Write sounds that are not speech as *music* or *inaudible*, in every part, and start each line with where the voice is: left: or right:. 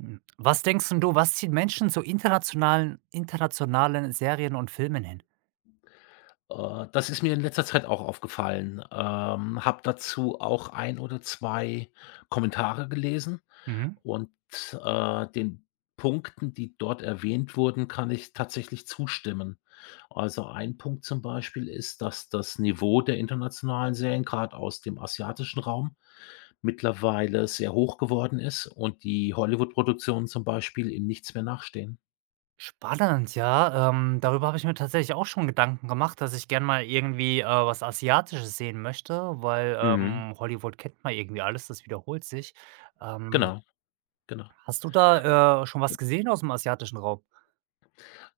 right: Hm. Was denkst 'n du, was zieht Menschen zu internationalen Serien und Filmen hin?
left: Das ist mir in letzter Zeit auch aufgefallen. Habe dazu auch ein oder 2 Kommentare gelesen
right: Mhm.
left: und, den Punkten, die dort erwähnt wurden, kann ich tatsächlich zustimmen. Also, ein Punkt zum Beispiel ist, dass das Niveau der internationalen Serien, gerade aus dem asiatischen Raum, mittlerweile sehr hoch geworden ist und die Hollywood-Produktionen zum Beispiel ihm nichts mehr nachstehen.
right: Spannend, ja. Darüber habe ich mir tatsächlich auch schon Gedanken gemacht, dass ich gern mal irgendwie, was Asiatisches sehen möchte, weil,
left: Mhm.
right: Hollywood kennt man irgendwie alles, das wiederholt sich. Ähm,
left: Genau, genau.
right: Hast du da, schon was gesehen aus dem asiatischen Raum?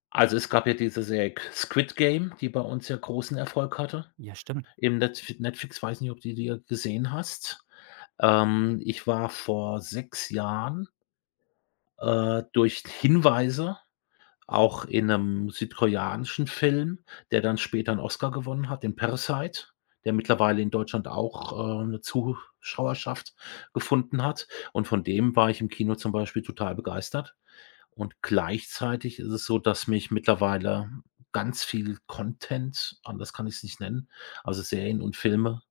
left: Also, es gab ja diese Serie Squid Game, die bei uns ja großen Erfolg hatte
right: Ja, stimmt.
left: im Netflix. Weiß nicht, ob du die dir gesehen hast. Ich war vor 6 Jahren, durch Hinweise auch in 'nem südkoreanischen Film, der dann später 'n Oscar gewonnen hat, den „Parasite", der mittlerweile in Deutschland auch, 'ne Zuschauerschaft gefunden hat. Und von dem war ich im Kino zum Beispiel total begeistert. Und gleichzeitig ist es so, dass mich mittlerweile ganz viel Content, anders kann ich es nicht nennen, also Serien und Filme,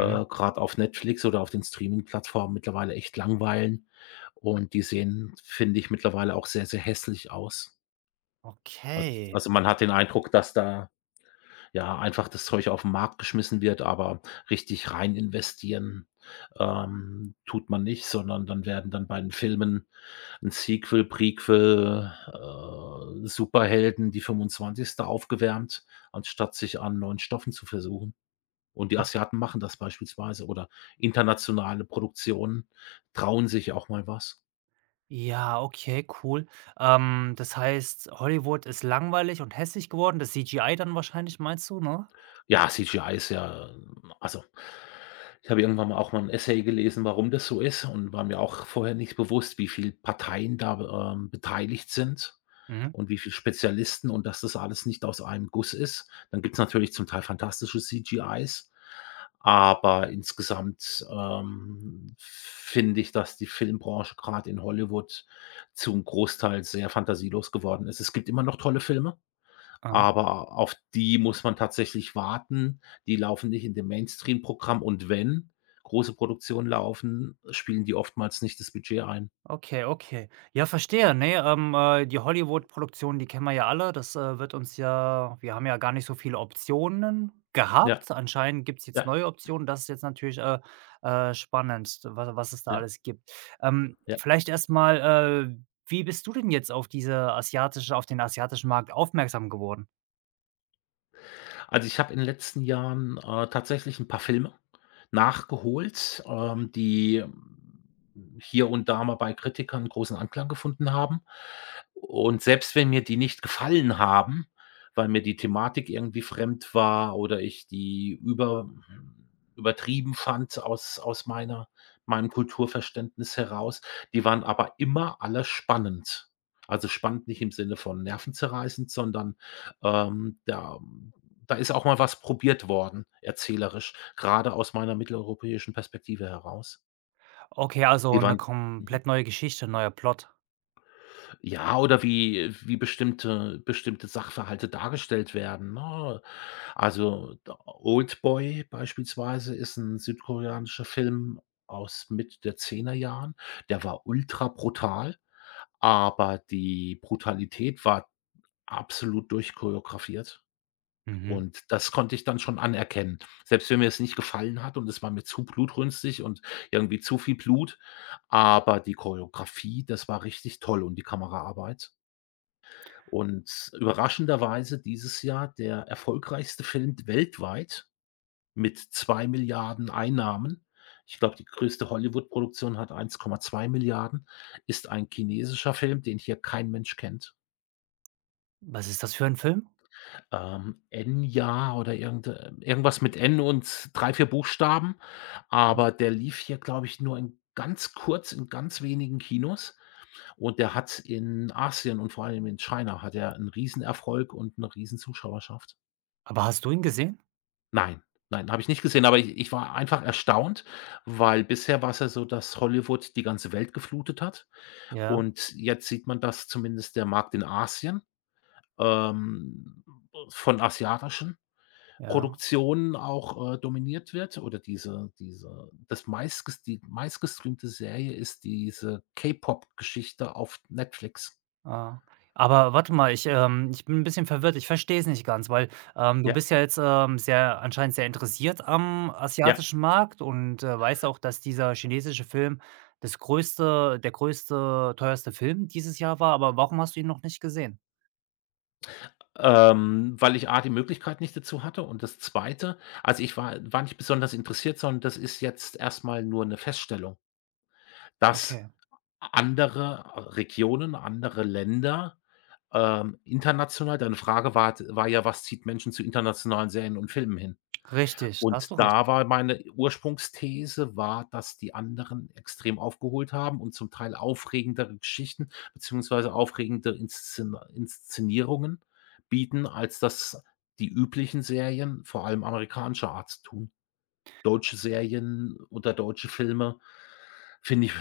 right: Mhm.
left: grad auf Netflix oder auf den Streaming-Plattformen mittlerweile echt langweilen. Und die sehen, finde ich, mittlerweile auch sehr, sehr hässlich aus. Als
right: Okay.
left: also, man hat den Eindruck, dass da, ja, einfach das Zeug auf den Markt geschmissen wird, aber richtig rein investieren, tut man nicht, sondern dann werden dann bei den Filmen ein Sequel, Prequel, Superhelden, die 25. aufgewärmt, anstatt sich an neuen Stoffen zu versuchen. Und die
right: Ok,
left: Asiaten machen das beispielsweise oder internationale Produktionen trauen sich auch mal was.
right: ja, okay, cool. Das heißt, Hollywood ist langweilig und hässlich geworden. Das CGI dann wahrscheinlich, meinst du, ne?
left: Ja, CGI ist ja, also, ich habe irgendwann mal auch mal 'n Essay gelesen, warum das so ist, und war mir auch vorher nicht bewusst, wie viel Parteien da, beteiligt sind
right: Mhm.
left: und wie viel Spezialisten und dass das alles nicht aus einem Guss ist. Dann gibt's natürlich zum Teil fantastische CGIs, aber insgesamt, finde ich, dass die Filmbranche grad in Hollywood zum Großteil sehr fantasielos geworden ist. Es gibt immer noch tolle Filme,
right: Ah,
left: aber auf die muss man tatsächlich warten. Die laufen nicht in dem Mainstream-Programm, und wenn große Produktionen laufen, spielen die oftmals nicht das Budget ein.
right: okay, okay. Ja, verstehe. Ne, die Hollywood-Produktionen, die kennen wir ja alle. Das wird uns ja, wir haben ja gar nicht so viele Optionen
left: Ja,
right: gehabt. Anscheinend gibt's
left: ja,
right: jetzt neue Optionen. Das ist jetzt natürlich, spannend, was es da
left: ja,
right: alles gibt.
left: ja.
right: Vielleicht erstmal. äh, Wie bist du denn jetzt auf diese asiatische auf den asiatischen Markt aufmerksam geworden?
left: Also, ich habe in den letzten Jahren, tatsächlich ein paar Filme nachgeholt, die hier und da mal bei Kritikern großen Anklang gefunden haben. Und selbst wenn mir die nicht gefallen haben, weil mir die Thematik irgendwie fremd war oder ich die übertrieben fand aus meiner meinem Kulturverständnis heraus, die waren aber immer alle spannend. Also, spannend nicht im Sinne von nervenzerreißend, sondern, ähm, da da ist auch mal was probiert worden, erzählerisch, gerade aus meiner mitteleuropäischen Perspektive heraus.
right: Okay, also
left: Die
right: eine
left: waren. Mhm.
right: komplett neue Geschichte, neuer Plot.
left: Ja, oder wie bestimmte Sachverhalte dargestellt werden, ne? Also, da Oldboy beispielsweise ist 'n südkoreanischer Film aus Mitte der 10 Jahren. Der war ultra brutal, aber die Brutalität war absolut durchchoreografiert.
right: Mhm.
left: Und das konnte ich dann schon anerkennen. Selbst wenn mir es nicht gefallen hat und es war mir zu blutrünstig und irgendwie zu viel Blut, aber die Choreografie, das war richtig toll, und die Kameraarbeit. Und überraschenderweise dieses Jahr der erfolgreichste Film weltweit mit 2 Milliarden Einnahmen. Ich glaube, die größte Hollywood-Produktion hat 1,2 Milliarden, ist ein chinesischer Film, den hier kein Mensch kennt.
right: Was ist das für ein Film?
left: Enya oder irgendwas mit N und 3 4 Buchstaben,
right: Mhm.
left: aber der lief hier, glaube ich, nur in ganz wenigen Kinos, und der hat in Asien und vor allem in China hat er 'n Riesenerfolg und 'ne Riesenzuschauerschaft.
right: Aber hast du ihn gesehen?
left: Nein, nein, habe ich nicht gesehen, aber ich war einfach erstaunt, weil bisher war's ja so, dass Hollywood die ganze Welt geflutet hat,
right: Ja,
left: und jetzt sieht man, dass zumindest der Markt in Asien, ähm, von asiatischen
right: ja,
left: Produktionen auch, dominiert wird, oder diese das meistges die meistgestreamte Serie ist diese K-Pop-Geschichte auf Netflix.
right: ah. Aber warte mal, ich bin ein bisschen verwirrt. Ich verstehe es nicht ganz, weil, du
left: Ja,
right: bist ja jetzt, sehr anscheinend sehr interessiert am
left: ja.
right: asiatischen Markt und, weißt auch, dass dieser chinesische Film das größte der größte, teuerste Film dieses Jahr war, aber warum hast du ihn noch nicht gesehen?
left: Weil ich A, die Möglichkeit nicht dazu hatte, und das zweite, also, ich war nicht besonders interessiert, sondern das ist jetzt erst mal nur 'ne Feststellung, dass
right: Okay,
left: andere Regionen, andere Länder, international deine Frage war ja: „Was zieht Menschen zu internationalen Serien und Filmen hin?"
right: richtig, da hast du
left: Und
right: recht.
left: da war meine Ursprungsthese war, dass die anderen extrem aufgeholt haben und zum Teil aufregendere Geschichten beziehungsweise aufregende Inszenierungen bieten, als das die üblichen Serien, vor allem amerikanischer Art, tun. Deutsche Serien oder deutsche Filme finde ich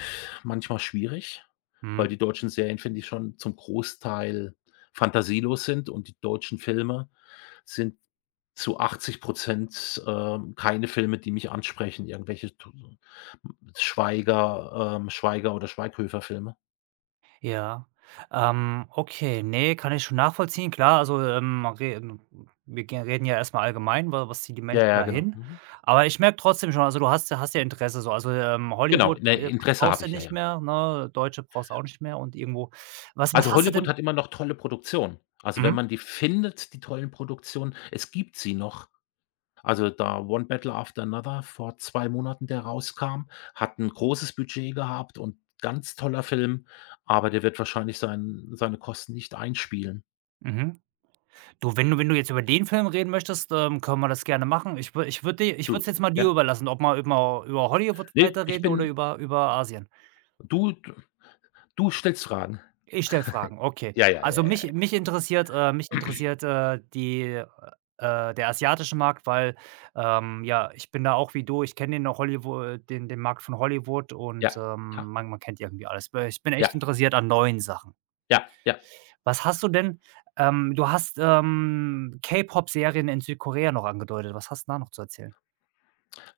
left: manchmal schwierig,
right: Mhm.
left: weil die deutschen Serien, finde ich, schon zum Großteil fantasielos sind und die deutschen Filme sind zu 80 keine Filme, die mich ansprechen, irgendwelche t Schweiger oder Schweighöfer-Filme.
right: Ja. Okay, nee, kann ich schon nachvollziehen. Klar, also, man re wir ge reden ja erstmal allgemein, wa was ziehen die
left: Ja,
right: Menschen
left: ja, genau.
right: dahin?
left: Mhm.
right: Aber ich merke trotzdem schon, also, du hast ja Interesse so. Also,
left: Genau,
right: Hollywood,
left: ne, Interesse habe
right: brauchst du
left: ich, ja,
right: nicht
left: ja.
right: mehr, ne? Deutsche brauchst du auch nicht mehr und irgendwo was
left: Also,
right: was hast du
left: Hollywood
right: denn
left: hat immer noch tolle Produktionen. Also, wenn
right: mhm,
left: man die findet, die tollen Produktionen, es gibt sie noch. Also, da „One Battle After Another" vor 2 Monaten, der rauskam, hat ein großes Budget gehabt und ganz toller Film, aber der wird wahrscheinlich seine Kosten nicht einspielen.
right: mhm. Du, wenn du jetzt über den Film reden möchtest, können wir das gerne machen. Ich wür ich würde ich
left: Du,
right: würde es jetzt mal dir
left: ja?
right: überlassen, ob wir über Hollywood
left: Nee, ich
right: weiterreden oder
left: bin.
right: über Asien.
left: Du du stellst Fragen.
right: Ich stelle Fragen, okay.
left: Ja, ja, ja,
right: Also,
left: ja,
right: mich interessiert mich
left: ja. *clears throat*
right: interessiert, die der asiatische Markt, weil, ja, ich bin da auch wie du, ich kenne den Markt von Hollywood und,
left: Ja, ja,
right: man kennt irgendwie alles. Weil ich bin echt
left: ja,
right: interessiert an neuen Sachen.
left: ja, ja.
right: Was hast du denn du hast, K-Pop-Serien in Südkorea noch angedeutet. Was hast 'n da noch zu erzählen?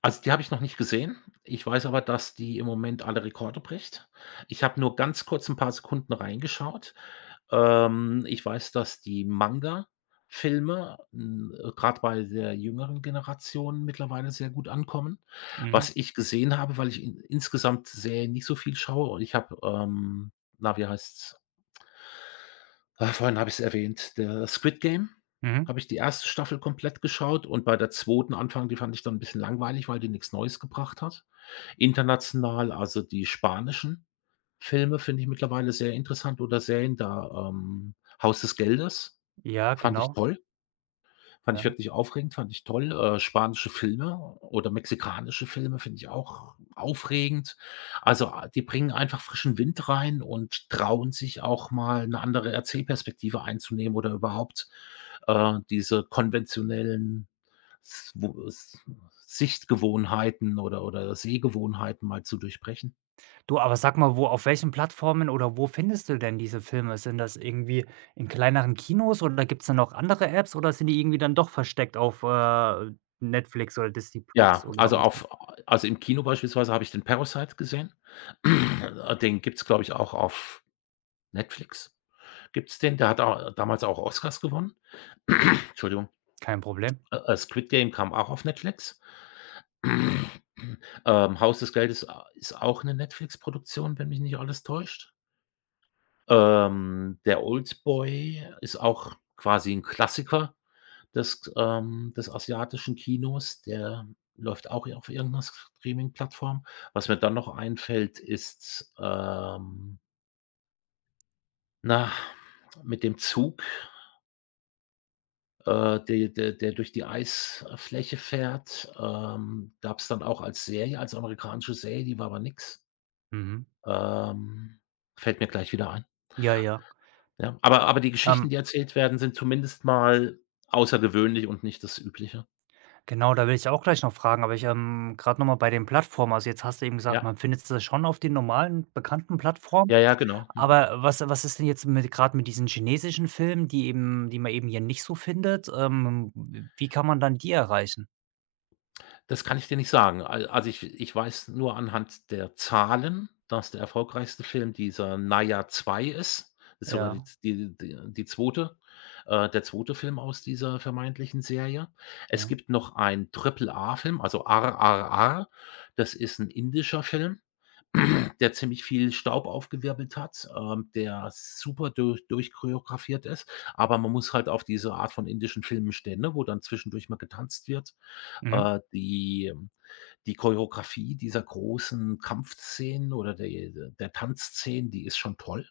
left: Also, die habe ich noch nicht gesehen. Ich weiß aber, dass die im Moment alle Rekorde bricht. Ich habe nur ganz kurz ein paar Sekunden reingeschaut. Ich weiß, dass die Manga-Filme, gerade bei der jüngeren Generation, mittlerweile sehr gut ankommen.
right: Mhm,
left: Was ich gesehen habe, weil ich in insgesamt sehr nicht so viel schaue und ich habe, na, wie heißt's? Ah, vorhin habe ich es erwähnt, der Squid Game,
right: mhm.
left: habe ich die erste Staffel komplett geschaut, und bei der zweiten Anfang, die fand ich dann ein bisschen langweilig, weil die nichts Neues gebracht hat. International, also die spanischen Filme finde ich mittlerweile sehr interessant, oder Serien da, Haus des Geldes
right: Ja,
left: fand ich
right: genau,
left: toll. Fand ich
right: ja.
left: wirklich aufregend, fand ich toll. Spanische Filme oder mexikanische Filme finde ich auch aufregend. Also, a die bringen einfach frischen Wind rein und trauen sich auch mal 'ne andere Erzählperspektive einzunehmen oder überhaupt, diese konventionellen S wo S Sichtgewohnheiten oder Sehgewohnheiten mal zu durchbrechen.
right: Du, aber sag mal, wo auf welchen Plattformen oder wo findest du denn diese Filme? Sind das irgendwie in kleineren Kinos oder gibt's da noch andere Apps oder sind die irgendwie dann doch versteckt auf, Netflix oder Disney Plus
left: Ja,
right: oder Amazon?
left: also im Kino beispielsweise habe ich den „Parasite" gesehen. *clears throat* Den gibt's, glaube ich, auch auf Netflix. Gibt's den? Der hat da damals auch Oscars gewonnen. Entschuldigung.
right: Kein Problem.
left: Squid Game kam auch auf Netflix. *clears throat* Haus des Geldes a ist auch 'ne Netflix-Produktion, wenn mich nicht alles täuscht. Der Oldboy ist auch quasi 'n Klassiker des asiatischen Kinos. Der läuft auch i auf irgend 'ner Streaming-Plattform. Was mir dann noch einfällt, ist, na, mit dem Zug, der durch die Eisfläche fährt, gab's dann auch als Serie, als amerikanische Serie, die war aber nix.
right: Mhm.
left: Ähm, Fällt mir gleich wieder ein.
right: Ja, ja.
left: Ja, aber die Geschichten,
right: Ähm,
left: die erzählt werden, sind zumindest mal außergewöhnlich und nicht das Übliche.
right: genau, da will ich auch gleich noch fragen, aber gerade noch mal bei den Plattformen. Also, jetzt hast du eben gesagt,
left: Ja,
right: man findet das schon auf den normalen bekannten Plattformen,
left: ja, ja, genau. Mhm.
right: aber was ist denn jetzt mit grad mit diesen chinesischen Filmen, die man eben hier nicht so findet? Wie kann man dann die erreichen?
left: Das kann ich dir nicht sagen. Al also, ich weiß nur anhand der Zahlen, dass der erfolgreichste Film dieser Naya 2 ist. Ist sogar die
right: Ja,
left: die die die 2., der zweite Film aus dieser vermeintlichen Serie. Es
right: ja.
left: gibt noch einen Triple-A-Film, also RRR. Das ist ein indischer Film, *clears throat* der ziemlich viel Staub aufgewirbelt hat, der super durchchoreografiert ist. Aber man muss halt auf diese Art von indischen Filmen stehen, ne, wo dann zwischendurch mal getanzt wird,
right: Mhm.
left: äh, die ähm, die Choreografie dieser großen Kampfszenen oder de der Tanzszenen, die ist schon toll,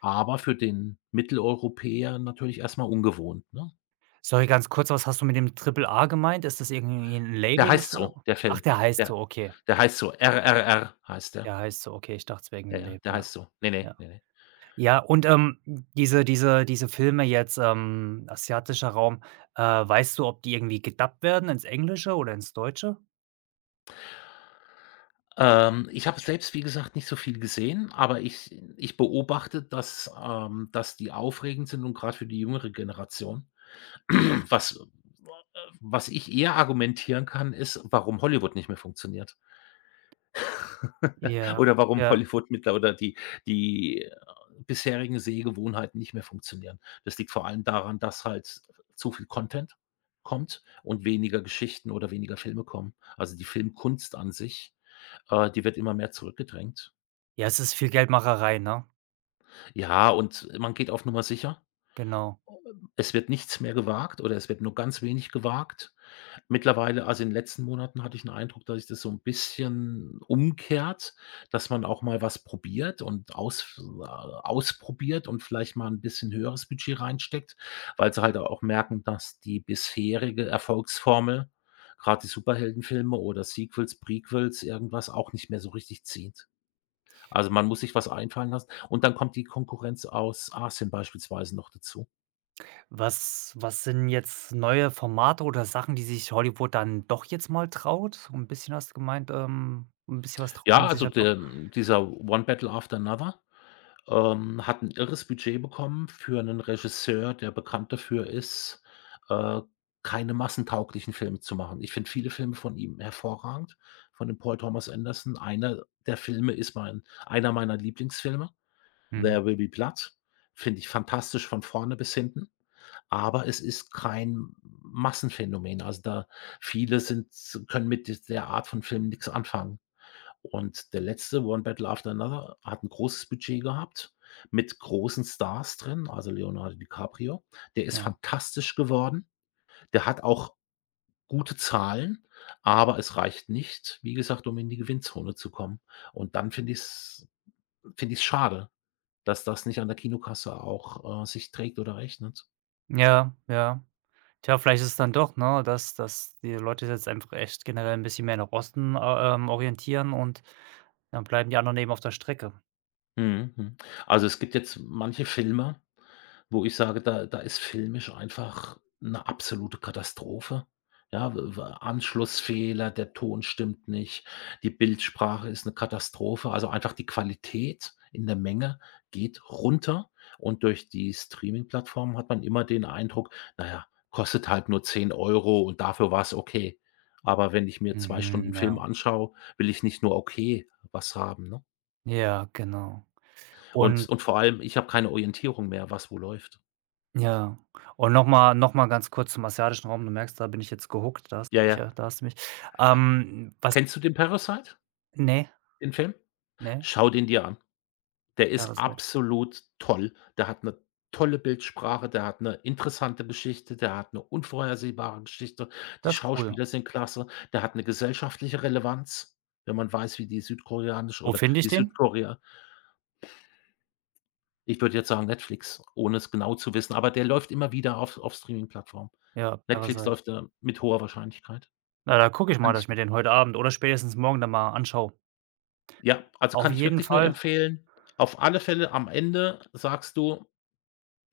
left: aber für den Mitteleuropäer natürlich erstmal ungewohnt, ne?
right: Sorry, ganz kurz, was hast du mit dem Triple A gemeint? Ist das irgendwie 'n
left: Der
right: Label,
left: heißt
right: das
left: so, der
right: ach,
left: Film.
right: der heißt
left: Der
right: so, okay.
left: der heißt so, RRR heißt der.
right: Der heißt so, okay. Ich dachte, es wäre
left: Ja,
right: irgendwie 'n
left: ja,
right: Label,
left: der
right: ja,
left: heißt so. Ne, ne,
right: ja.
left: ne, ne.
right: Ja, und, diese Filme jetzt, asiatischer Raum, weißt du, ob die irgendwie gedubbt werden ins Englische oder ins Deutsche?
left: Ich habe selbst, wie gesagt, nicht so viel gesehen, aber ich beobachte, dass die aufregend sind, und grad für die jüngere Generation. *clears throat* Was äh, was ich eher argumentieren kann, ist, warum Hollywood nicht mehr funktioniert,
right: Ja,
left: oder warum
right: ja.
left: Hollywood mittler oder die, bisherigen Sehgewohnheiten nicht mehr funktionieren. Das liegt vor allem daran, dass halt zu viel Content kommt und weniger Geschichten oder weniger Filme kommen. Also, die Filmkunst an sich, die wird immer mehr zurückgedrängt.
right: Ja, es ist viel Geldmacherei, ne?
left: Ja, und man geht auf Nummer sicher.
right: Genau.
left: Es wird nichts mehr gewagt oder es wird nur ganz wenig gewagt. Mittlerweile, also, in den letzten Monaten hatte ich den Eindruck, dass sich das so 'n bisschen umkehrt, dass man auch mal was probiert und ausprobiert und vielleicht mal 'n bisschen höheres Budget reinsteckt, weil sie halt auch merken, dass die bisherige Erfolgsformel, grad die Superheldenfilme oder Sequels, Prequels, irgendwas, auch nicht mehr so richtig zieht. Also, man muss sich was einfallen lassen und dann kommt die Konkurrenz aus Asien beispielsweise noch dazu.
right: Was sind jetzt neue Formate oder Sachen, die sich Hollywood dann doch jetzt mal traut? So ein bisschen hast du gemeint, 'n bisschen was traut
left: Ja,
right: man sich
left: also,
right: ja doch.
left: der dieser „One Battle After Another", hat 'n irres Budget bekommen für 'nen Regisseur, der bekannt dafür ist, äh, keine massentauglichen Filme zu machen. Ich finde viele Filme von ihm hervorragend, von dem Paul Thomas Anderson. Einer der Filme ist mein einer meiner Lieblingsfilme,
right: Mhm,
left: „There Will Be Blood", finde ich fantastisch von vorne bis hinten, aber es ist kein Massenphänomen. Also, da viele sind können mit d der Art von Film nix anfangen. Und der letzte, „One Battle After Another", hat ein großes Budget gehabt mit großen Stars drin, also Leonardo DiCaprio. Der ist
right: ja.
left: fantastisch geworden. Der hat auch gute Zahlen, aber es reicht nicht, wie gesagt, um in die Gewinnzone zu kommen. Und dann finde ich's schade, dass das nicht an der Kinokasse auch, sich trägt oder rechnet.
right: Ja, ja. Tja, vielleicht ist es dann doch, ne, dass die Leute sich jetzt einfach echt generell ein bisschen mehr nach Osten, orientieren und dann bleiben die anderen eben auf der Strecke.
left: Mhm, mhm. Also, es gibt jetzt manche Filme, wo ich sage, da ist filmisch einfach eine absolute Katastrophe. Ja, w w Anschlussfehler, der Ton stimmt nicht, die Bildsprache ist eine Katastrophe. Also, einfach die Qualität in der Menge geht runter, und durch die Streaming-Plattformen hat man immer den Eindruck: „Na ja, kostet halt nur 10 Euro und dafür war es okay." Aber wenn ich mir 2
right: Mhm,
left: Stunden Film
right: ja.
left: anschaue, will ich nicht nur okay was haben, ne?
right: Ja, genau.
left: Und
right: Und
left: und vor allem, ich habe keine Orientierung mehr, was wo läuft.
right: ja. Und noch mal ganz kurz zum asiatischen Raum. Du merkst, da bin ich jetzt gehuckt, da hast du
left: Ja,
right: mich,
left: ja.
right: da hast du mich. Was
left: Kennst du den „Parasite",
right: ne,
left: den Film?
right: ne.
left: Schau den dir an. Der ist
right: Parasite.
left: absolut toll. Der hat 'ne tolle Bildsprache, der hat 'ne interessante Geschichte, der hat 'ne unvorhersehbare Geschichte. Die
right: Das ist cool.
left: Schauspieler sind klasse. Der hat 'ne gesellschaftliche Relevanz, wenn man weiß, wie die südkoreanische
right: Wo
left: oder
right: finde ich
left: die
right: den?
left: Südkorea. Ich würde jetzt sagen Netflix, ohne es genau zu wissen, aber der läuft immer wieder auf Streamingplattformen.
right: Ja,
left: Netflix
right: Parasite.
left: läuft er mit hoher Wahrscheinlichkeit.
right: Na, da gucke ich mal,
left: Kann
right: dass
left: ich
right: ich mir den heute Abend oder spätestens morgen dann mal anschaue. Auf
left: kann ich
right: jeden
left: wirklich nur
right: Fall.
left: empfehlen. Auf alle Fälle am Ende sagst du: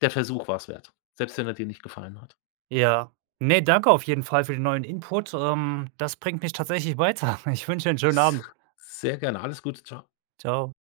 left: Der Versuch war es wert, selbst wenn er dir nicht gefallen hat.
right: Ja. Ne, danke auf jeden Fall für den neuen Input. Das bringt mich tatsächlich weiter. *laughs* Ich wünsche dir einen schönen
left: S
right: Abend.
left: Sehr gerne. Alles Gute. Tschau.
right: Ciao.